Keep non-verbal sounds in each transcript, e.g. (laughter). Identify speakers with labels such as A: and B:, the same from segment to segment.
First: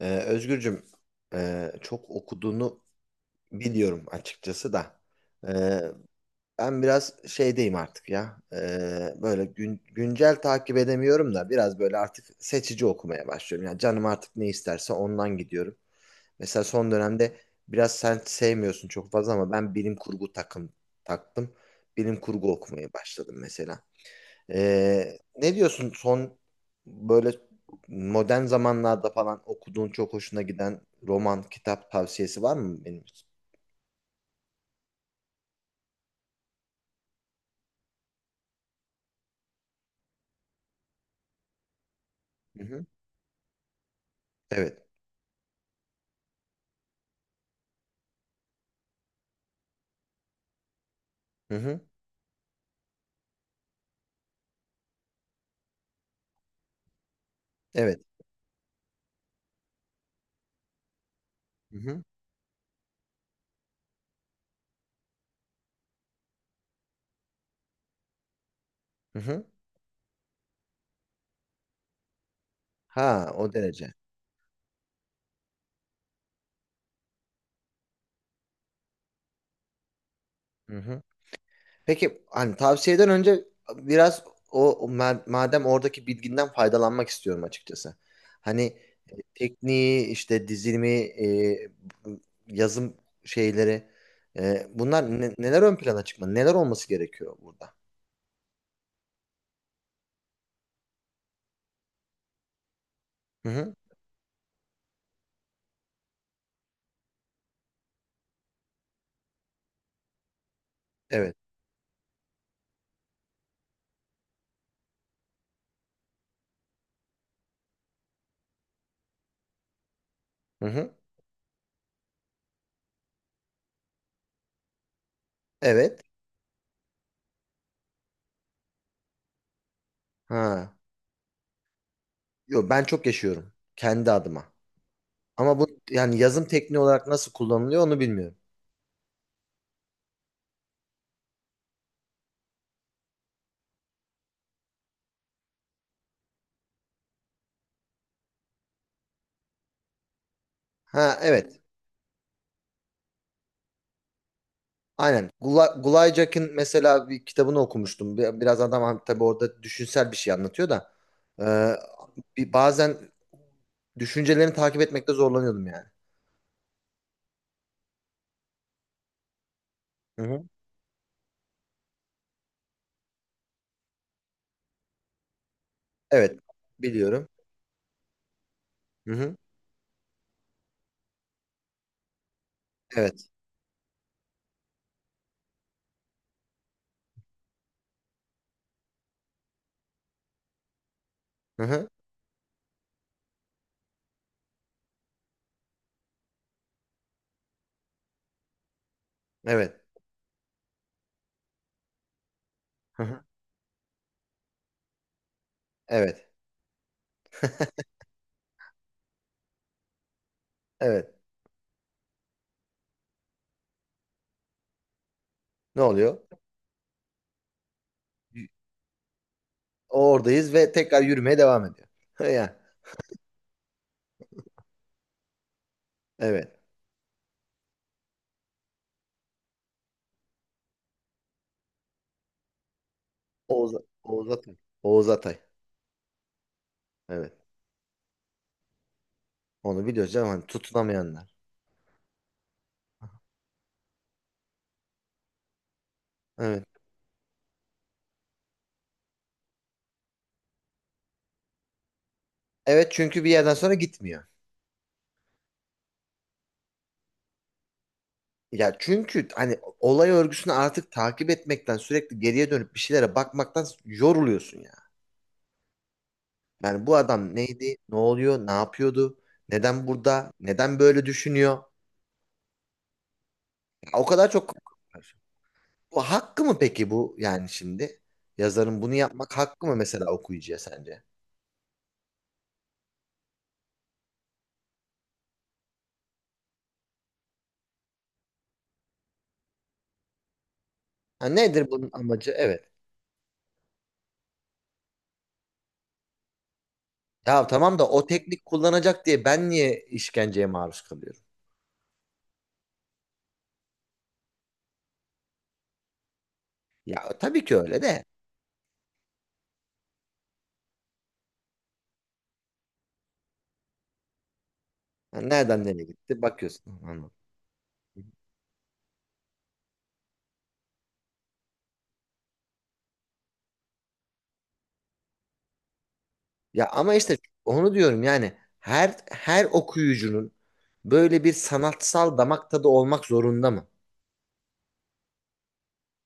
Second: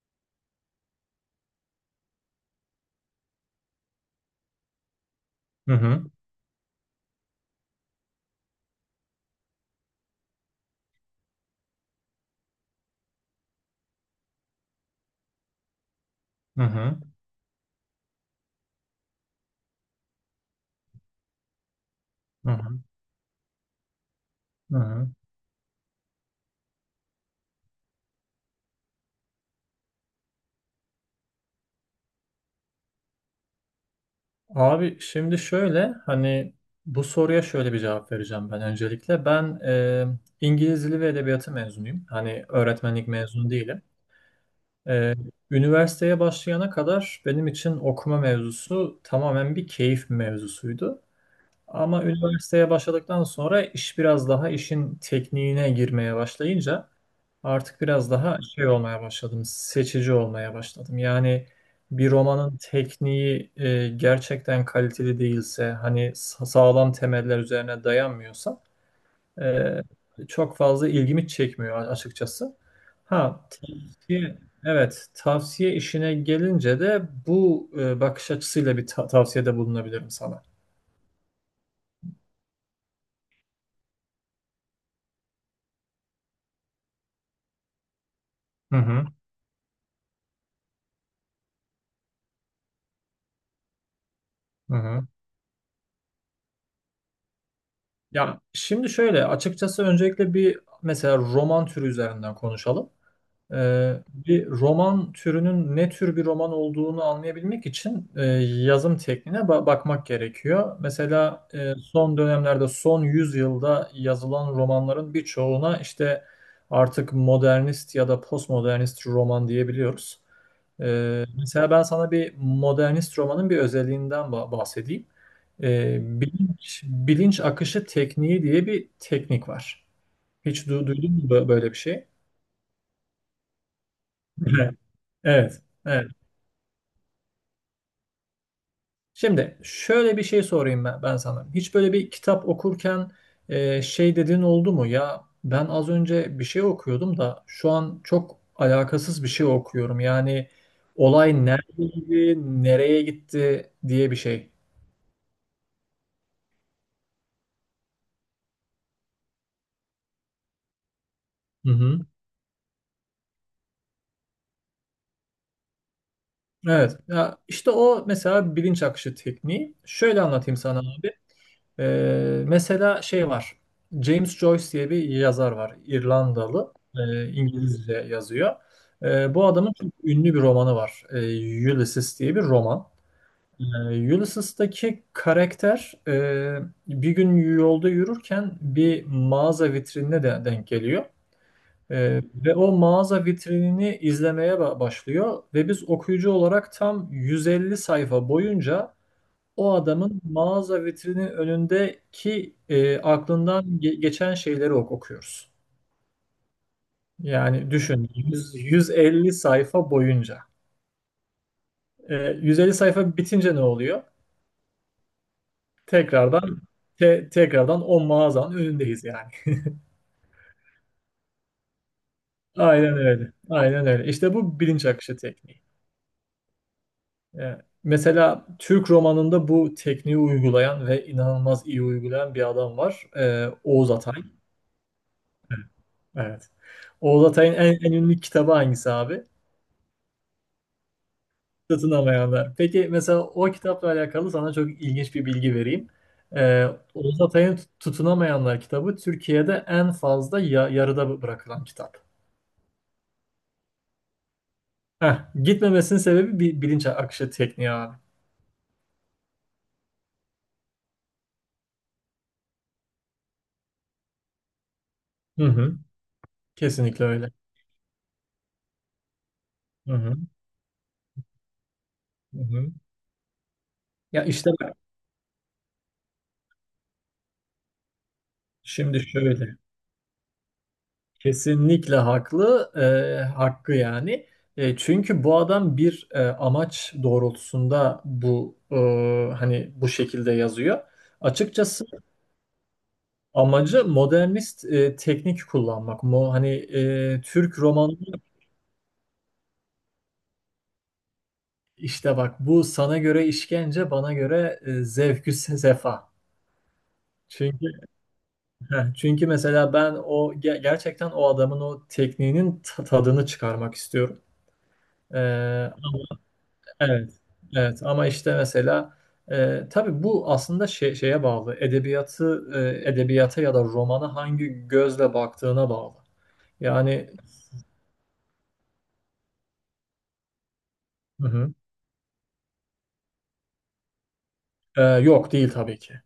A: Özgürcüm, çok okuduğunu biliyorum açıkçası da.
B: Hı
A: Ee,
B: hı,
A: Ben biraz şeydeyim artık ya. Böyle güncel takip edemiyorum da biraz böyle artık seçici okumaya başlıyorum. Yani canım artık ne isterse ondan gidiyorum.
B: hı
A: Mesela son
B: hı,
A: dönemde biraz sen sevmiyorsun çok fazla ama ben bilim kurgu takım taktım. Bilim
B: hı
A: kurgu
B: hı,
A: okumaya başladım mesela.
B: hı hı.
A: Ne diyorsun son böyle modern zamanlarda falan okuduğun çok hoşuna giden roman, kitap tavsiyesi var mı benim için?
B: Abi şimdi şöyle hani bu soruya şöyle bir cevap vereceğim ben öncelikle. Ben İngiliz Dili ve Edebiyatı mezunuyum. Hani
A: Hı hı.
B: öğretmenlik mezunu değilim.
A: Evet.
B: E, Üniversiteye başlayana kadar benim için okuma mevzusu tamamen bir keyif mevzusuydu.
A: Hı hı.
B: Ama üniversiteye başladıktan sonra iş biraz daha işin tekniğine girmeye başlayınca artık
A: Evet.
B: biraz daha şey olmaya başladım, seçici olmaya başladım. Yani
A: Hı hı.
B: bir romanın tekniği gerçekten kaliteli değilse, hani sağlam temeller üzerine dayanmıyorsa
A: Hı hı.
B: e, çok fazla ilgimi çekmiyor açıkçası.
A: Ha,
B: Ha,
A: o derece.
B: tavsiye, evet, tavsiye işine gelince de bu bakış açısıyla bir tavsiyede bulunabilirim sana.
A: Hı hı. Peki hani tavsiyeden önce biraz o o madem oradaki bilginden faydalanmak istiyorum açıkçası.
B: Hı
A: Hani
B: hı,
A: tekniği işte dizilimi yazım şeyleri
B: hı hı.
A: bunlar neler ön plana çıkmalı? Neler olması gerekiyor burada?
B: Ya şimdi şöyle, açıkçası öncelikle bir mesela roman türü üzerinden konuşalım.
A: Hı hı.
B: Bir roman türünün ne tür bir roman olduğunu anlayabilmek için yazım tekniğine bakmak gerekiyor.
A: Evet.
B: Mesela son dönemlerde, son yüzyılda yazılan romanların birçoğuna işte artık modernist ya da postmodernist roman diyebiliyoruz.
A: Hı hı.
B: Mesela ben sana bir modernist romanın bir özelliğinden bahsedeyim. Ee,
A: Evet.
B: bilinç, bilinç akışı tekniği diye bir teknik var. Hiç
A: Ha.
B: duydun mu böyle bir şey?
A: Yo, ben çok yaşıyorum kendi adıma.
B: (laughs)
A: Ama
B: Evet.
A: bu
B: Evet.
A: yani yazım tekniği olarak nasıl kullanılıyor onu bilmiyorum.
B: Şimdi şöyle bir şey sorayım ben sana. Hiç böyle bir kitap okurken şey dediğin oldu mu? Ya ben az önce bir şey okuyordum da şu an çok alakasız bir şey okuyorum. Yani
A: Ha,
B: olay
A: evet.
B: neredeydi, nereye gitti diye bir şey.
A: Aynen. Gulaycak'ın mesela bir kitabını okumuştum. Biraz adam tabii orada düşünsel bir şey anlatıyor da
B: Hı
A: Ee,
B: hı.
A: bazen düşüncelerini takip etmekte zorlanıyordum yani.
B: Evet. Ya işte o mesela bilinç akışı tekniği. Şöyle
A: Hı hı.
B: anlatayım sana, abi. Mesela şey var. James Joyce diye bir yazar var.
A: Evet.
B: İrlandalı.
A: Biliyorum.
B: İngilizce yazıyor.
A: Hı hı.
B: Bu adamın çok ünlü bir romanı var. Ulysses diye bir roman.
A: Evet.
B: Ulysses'taki karakter bir gün yolda yürürken bir mağaza vitrinine de denk geliyor.
A: Hı hı.
B: Ve o mağaza vitrinini izlemeye başlıyor ve biz okuyucu olarak tam 150 sayfa boyunca o
A: Evet.
B: adamın mağaza vitrinin önündeki
A: Hı hı.
B: aklından geçen şeyleri okuyoruz.
A: Evet.
B: Yani düşün 100 150 sayfa boyunca.
A: Evet.
B: E, 150 sayfa bitince ne oluyor?
A: Ne oluyor?
B: Tekrardan tekrardan o mağazanın önündeyiz yani.
A: Oradayız ve tekrar yürümeye devam ediyor. (laughs) Ya,
B: Aynen öyle. Aynen öyle. İşte bu bilinç akışı tekniği.
A: evet.
B: E, Mesela Türk romanında bu tekniği uygulayan ve inanılmaz iyi uygulayan bir adam var.
A: Oğuz,
B: Oğuz Atay.
A: Oğuz Atay. Oğuz Atay.
B: Evet. Oğuz
A: Evet.
B: Atay'ın en ünlü kitabı hangisi abi?
A: Onu biliyoruz canım. Hani tutunamayanlar.
B: Satın alamayanlar. Peki mesela o kitapla alakalı sana çok ilginç bir bilgi vereyim.
A: Evet.
B: Ee, Oğuz Atay'ın Tutunamayanlar kitabı Türkiye'de en fazla yarıda bırakılan kitap.
A: Evet, çünkü bir yerden sonra gitmiyor.
B: Heh, gitmemesinin sebebi bir bilinç akışı tekniği abi.
A: Ya çünkü hani olay örgüsünü artık takip etmekten sürekli geriye dönüp bir şeylere bakmaktan yoruluyorsun ya.
B: Hı hı.
A: Yani bu
B: Kesinlikle öyle.
A: adam neydi? Ne oluyor? Ne yapıyordu? Neden
B: Hı hı.
A: burada? Neden böyle düşünüyor?
B: Hı hı.
A: Ya o
B: Ya
A: kadar çok
B: işte bak
A: var. Bu hakkı mı peki bu yani şimdi? Yazarın bunu
B: şimdi
A: yapmak
B: şöyle.
A: hakkı mı mesela okuyucuya sence?
B: Kesinlikle haklı. Hakkı yani. Çünkü bu adam bir amaç doğrultusunda bu hani bu şekilde yazıyor.
A: Ha, nedir
B: Açıkçası
A: bunun amacı? Evet.
B: amacı modernist teknik kullanmak. Hani
A: Ya
B: Türk
A: tamam da
B: romanı
A: o teknik kullanacak diye ben niye işkenceye maruz kalıyorum?
B: işte bak bu sana göre işkence, bana göre zevkü sefa.
A: Ya tabii ki
B: Çünkü
A: öyle de.
B: (laughs) çünkü mesela ben o gerçekten o adamın o tekniğinin tadını çıkarmak istiyorum. E,
A: Ha, nereden nereye gitti? Bakıyorsun. Anladım.
B: evet. Evet ama işte mesela tabii bu aslında şey, şeye bağlı. Edebiyata ya da romana hangi gözle baktığına bağlı.
A: Ya ama
B: Yani
A: işte onu diyorum yani her okuyucunun böyle
B: hı
A: bir
B: hı.
A: sanatsal damak tadı olmak zorunda mı?
B: Yok değil tabii ki.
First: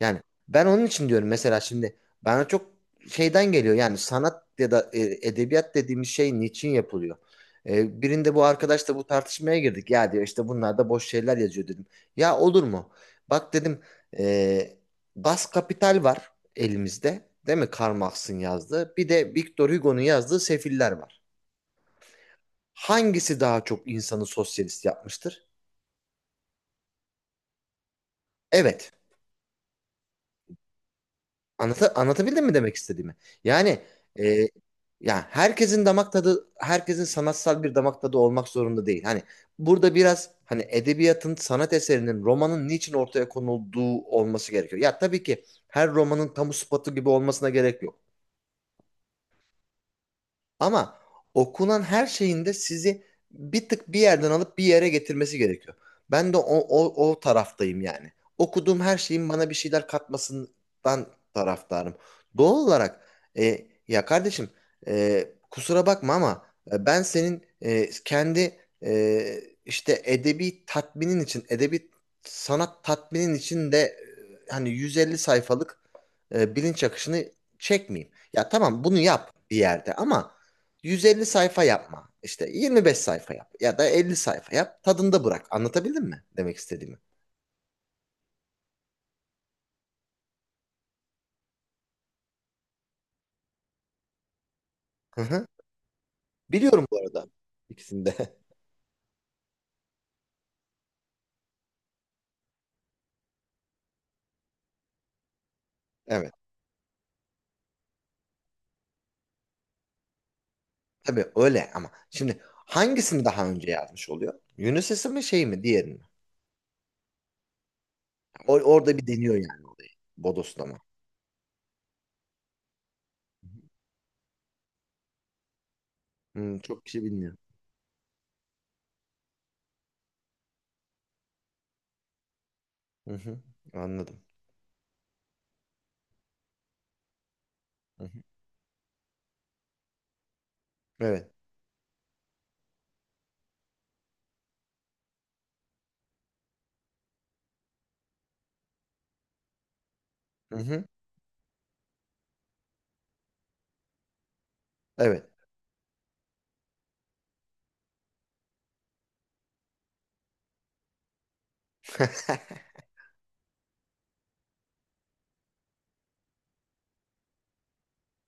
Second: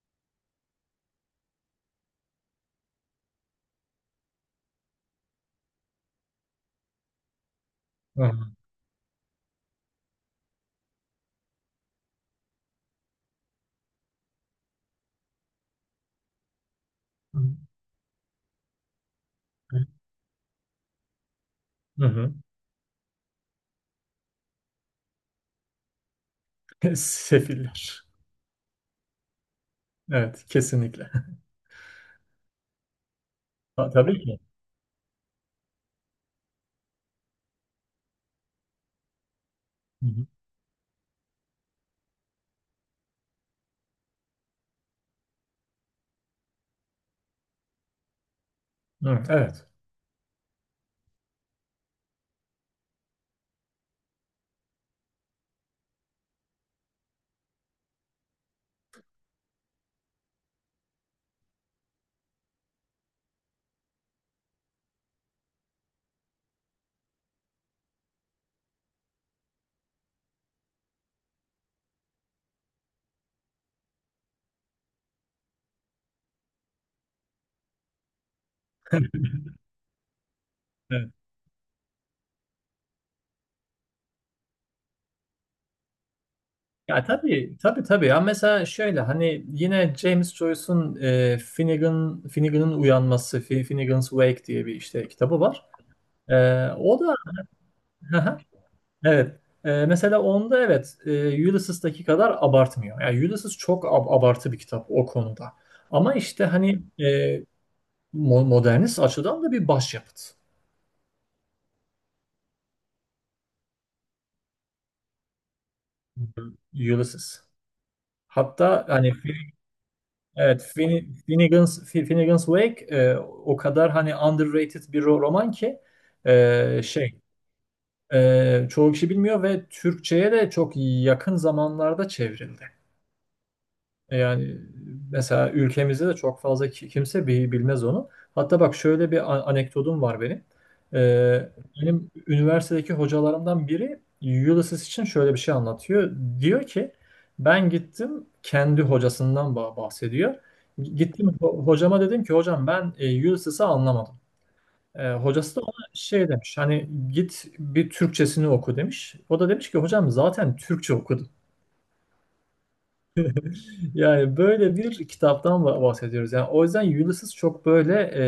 A: Yani ben onun için diyorum mesela şimdi bana çok şeyden geliyor yani sanat ya da edebiyat dediğimiz şey niçin yapılıyor? Birinde bu arkadaşla bu tartışmaya girdik. Ya diyor işte bunlar da boş şeyler yazıyor dedim. Ya olur mu? Bak dedim e, Das Kapital var elimizde.
B: Hı hı.
A: Değil mi? Karl Marx'ın yazdığı. Bir de Victor Hugo'nun yazdığı Sefiller var.
B: Hı hı.
A: Hangisi daha çok insanı sosyalist yapmıştır?
B: (laughs) Sefiller.
A: Evet.
B: Evet, kesinlikle. (laughs)
A: Anlata, anlatabildim mi demek istediğimi? Yani
B: Tabii ki.
A: e, ya herkesin damak tadı, herkesin sanatsal bir damak tadı olmak zorunda değil. Hani burada
B: Hı hı.
A: biraz hani edebiyatın, sanat eserinin, romanın niçin ortaya konulduğu olması gerekiyor. Ya tabii ki her romanın kamu spotu gibi olmasına gerek yok.
B: Hı, evet.
A: Ama okunan her şeyin de sizi bir tık bir yerden alıp bir yere getirmesi gerekiyor. Ben de o taraftayım yani. Okuduğum her şeyin bana bir şeyler katmasından taraftarım. Doğal olarak ya kardeşim, e, kusura bakma ama ben senin kendi işte edebi tatminin için, edebi sanat tatminin için de hani 150 sayfalık bilinç akışını çekmeyeyim. Ya tamam bunu yap bir yerde ama
B: Evet.
A: 150 sayfa yapma. İşte 25 sayfa yap ya da 50 sayfa yap. Tadında bırak. Anlatabildim mi demek istediğimi?
B: Ya tabii, tabii tabii. Ya mesela şöyle hani yine James Joyce'un Finnegan'ın uyanması, Finnegan's Wake diye bir işte
A: Hı
B: kitabı
A: hı.
B: var. E,
A: Biliyorum bu
B: o da
A: arada ikisinde. (laughs)
B: (laughs) evet. Mesela onda evet Ulysses'taki kadar abartmıyor. Yani Ulysses çok abartı bir kitap o konuda. Ama
A: Evet.
B: işte hani e, modernist açıdan da bir başyapıt.
A: Tabii öyle ama şimdi hangisini daha önce yazmış oluyor? Unisys'i mi şey mi diğerini mi?
B: Ulysses. Hatta
A: Orada bir
B: hani
A: deniyor yani olayı.
B: Evet,
A: Bodoslama.
B: Finnegan's Wake o kadar hani underrated bir roman ki
A: Hmm,
B: e,
A: çok kişi
B: şey
A: bilmiyor.
B: çoğu kişi bilmiyor ve Türkçe'ye de çok yakın zamanlarda çevrildi.
A: Hı hı. Anladım.
B: Yani mesela ülkemizde de çok fazla kimse bilmez
A: Hı
B: onu.
A: hı.
B: Hatta bak şöyle bir anekdotum var benim.
A: Evet.
B: Ee, Benim üniversitedeki hocalarımdan biri Ulysses için şöyle bir şey anlatıyor. Diyor ki ben gittim kendi hocasından bahsediyor.
A: Hı hı.
B: Gittim hocama dedim ki hocam ben Ulysses'i anlamadım.
A: Evet.
B: Hocası da ona şey demiş hani git bir Türkçesini oku demiş. O da demiş ki hocam zaten Türkçe okudum.
A: (laughs)
B: Yani böyle bir kitaptan bahsediyoruz. Yani o yüzden Ulysses çok böyle e,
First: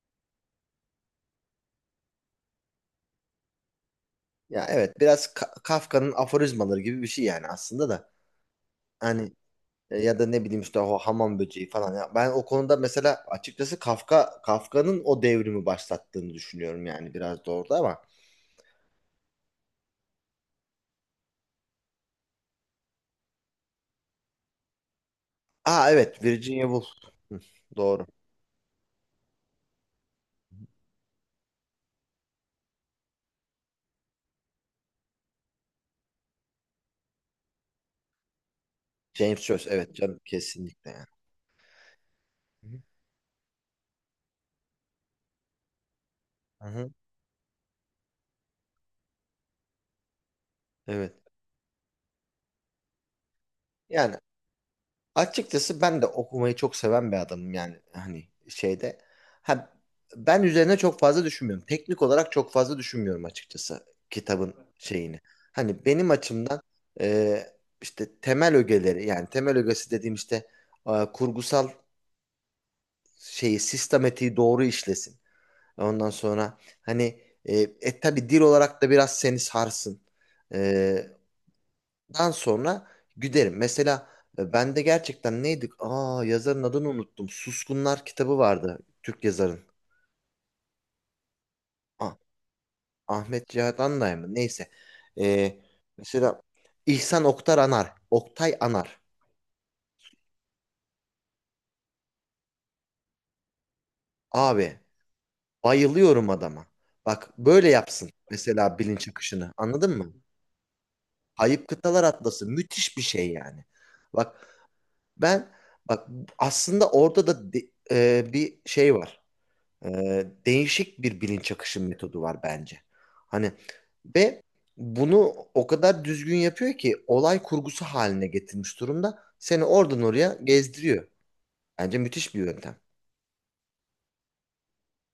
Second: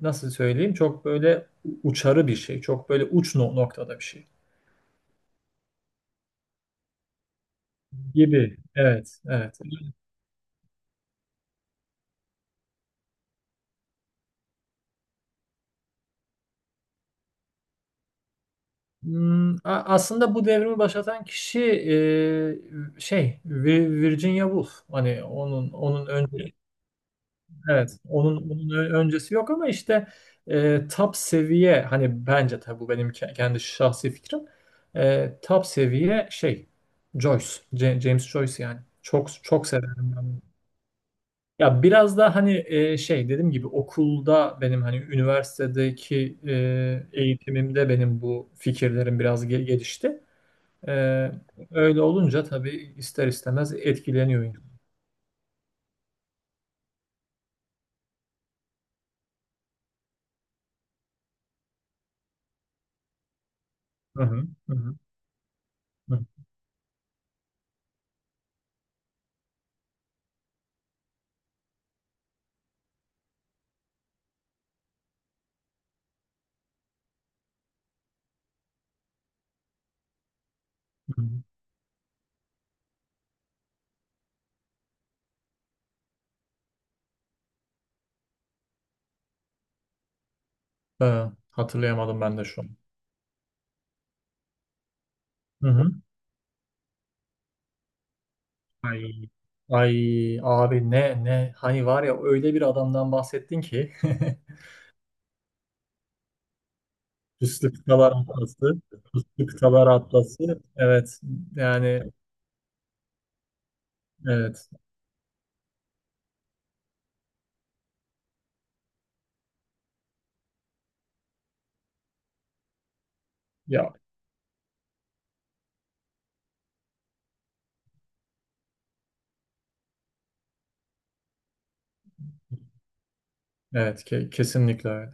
B: nasıl söyleyeyim çok böyle uçarı bir şey. Çok böyle uç noktada bir şey
A: Ya evet, biraz Kafka'nın aforizmaları gibi bir şey yani aslında da.
B: gibi. Evet,
A: Hani
B: evet.
A: Ya da ne bileyim işte o hamam böceği falan. Ya ben o konuda mesela açıkçası Kafka'nın o devrimi başlattığını düşünüyorum yani biraz da orada ama.
B: Aslında bu devrimi başlatan kişi Virginia Woolf. Hani onun
A: Aa
B: onun
A: evet,
B: önce,
A: Virginia Woolf. Hı,
B: evet,
A: doğru.
B: onun öncesi yok ama işte top seviye hani bence tabii bu benim kendi şahsi fikrim. Top seviye şey Joyce, James Joyce yani. Çok
A: James Joyce,
B: çok
A: evet
B: severim
A: canım,
B: ben.
A: kesinlikle yani.
B: Ya biraz da hani
A: Hı hı.
B: şey dediğim gibi okulda benim hani üniversitedeki
A: Hı hı,
B: eğitimimde benim bu fikirlerim biraz gelişti. E,
A: evet.
B: öyle olunca tabii ister istemez
A: Yani
B: etkileniyor.
A: açıkçası ben de okumayı çok seven bir adamım yani hani şeyde. Ha, ben üzerine çok fazla düşünmüyorum. Teknik olarak çok fazla düşünmüyorum açıkçası
B: Hı hı,
A: kitabın
B: hı hı,
A: şeyini. Hani benim
B: hı
A: açımdan e, işte temel ögeleri yani temel ögesi dediğim işte kurgusal şeyi sistematiği doğru işlesin. Ondan sonra hani tabii dil olarak da biraz seni sarsın. E,
B: hı.
A: Dan sonra güderim. Mesela ben de gerçekten neydik? Aa, yazarın adını unuttum. Suskunlar kitabı vardı. Türk yazarın.
B: Ha,
A: Ah,
B: hatırlayamadım ben de şu an.
A: Ahmet Cihat Anday mı? Neyse. Ee,
B: Hı hı.
A: mesela İhsan Oktar Anar. Oktay Anar.
B: Ay, ay abi ne hani var ya öyle bir adamdan bahsettin ki (laughs)
A: Abi bayılıyorum adama. Bak böyle
B: Puslu
A: yapsın
B: Kıtalar
A: mesela
B: Atlası
A: bilinç
B: Puslu
A: akışını.
B: Kıtalar
A: Anladın mı?
B: Atlası evet
A: Ayıp Kıtalar
B: yani
A: Atlası müthiş bir şey yani. Bak
B: evet
A: ben bak aslında orada da bir şey var. Değişik bir bilinç akışı metodu var bence. Hani
B: ya
A: ve bunu o kadar düzgün yapıyor ki olay kurgusu haline getirmiş durumda. Seni oradan oraya gezdiriyor. Bence müthiş bir yöntem.
B: evet kesinlikle öyle.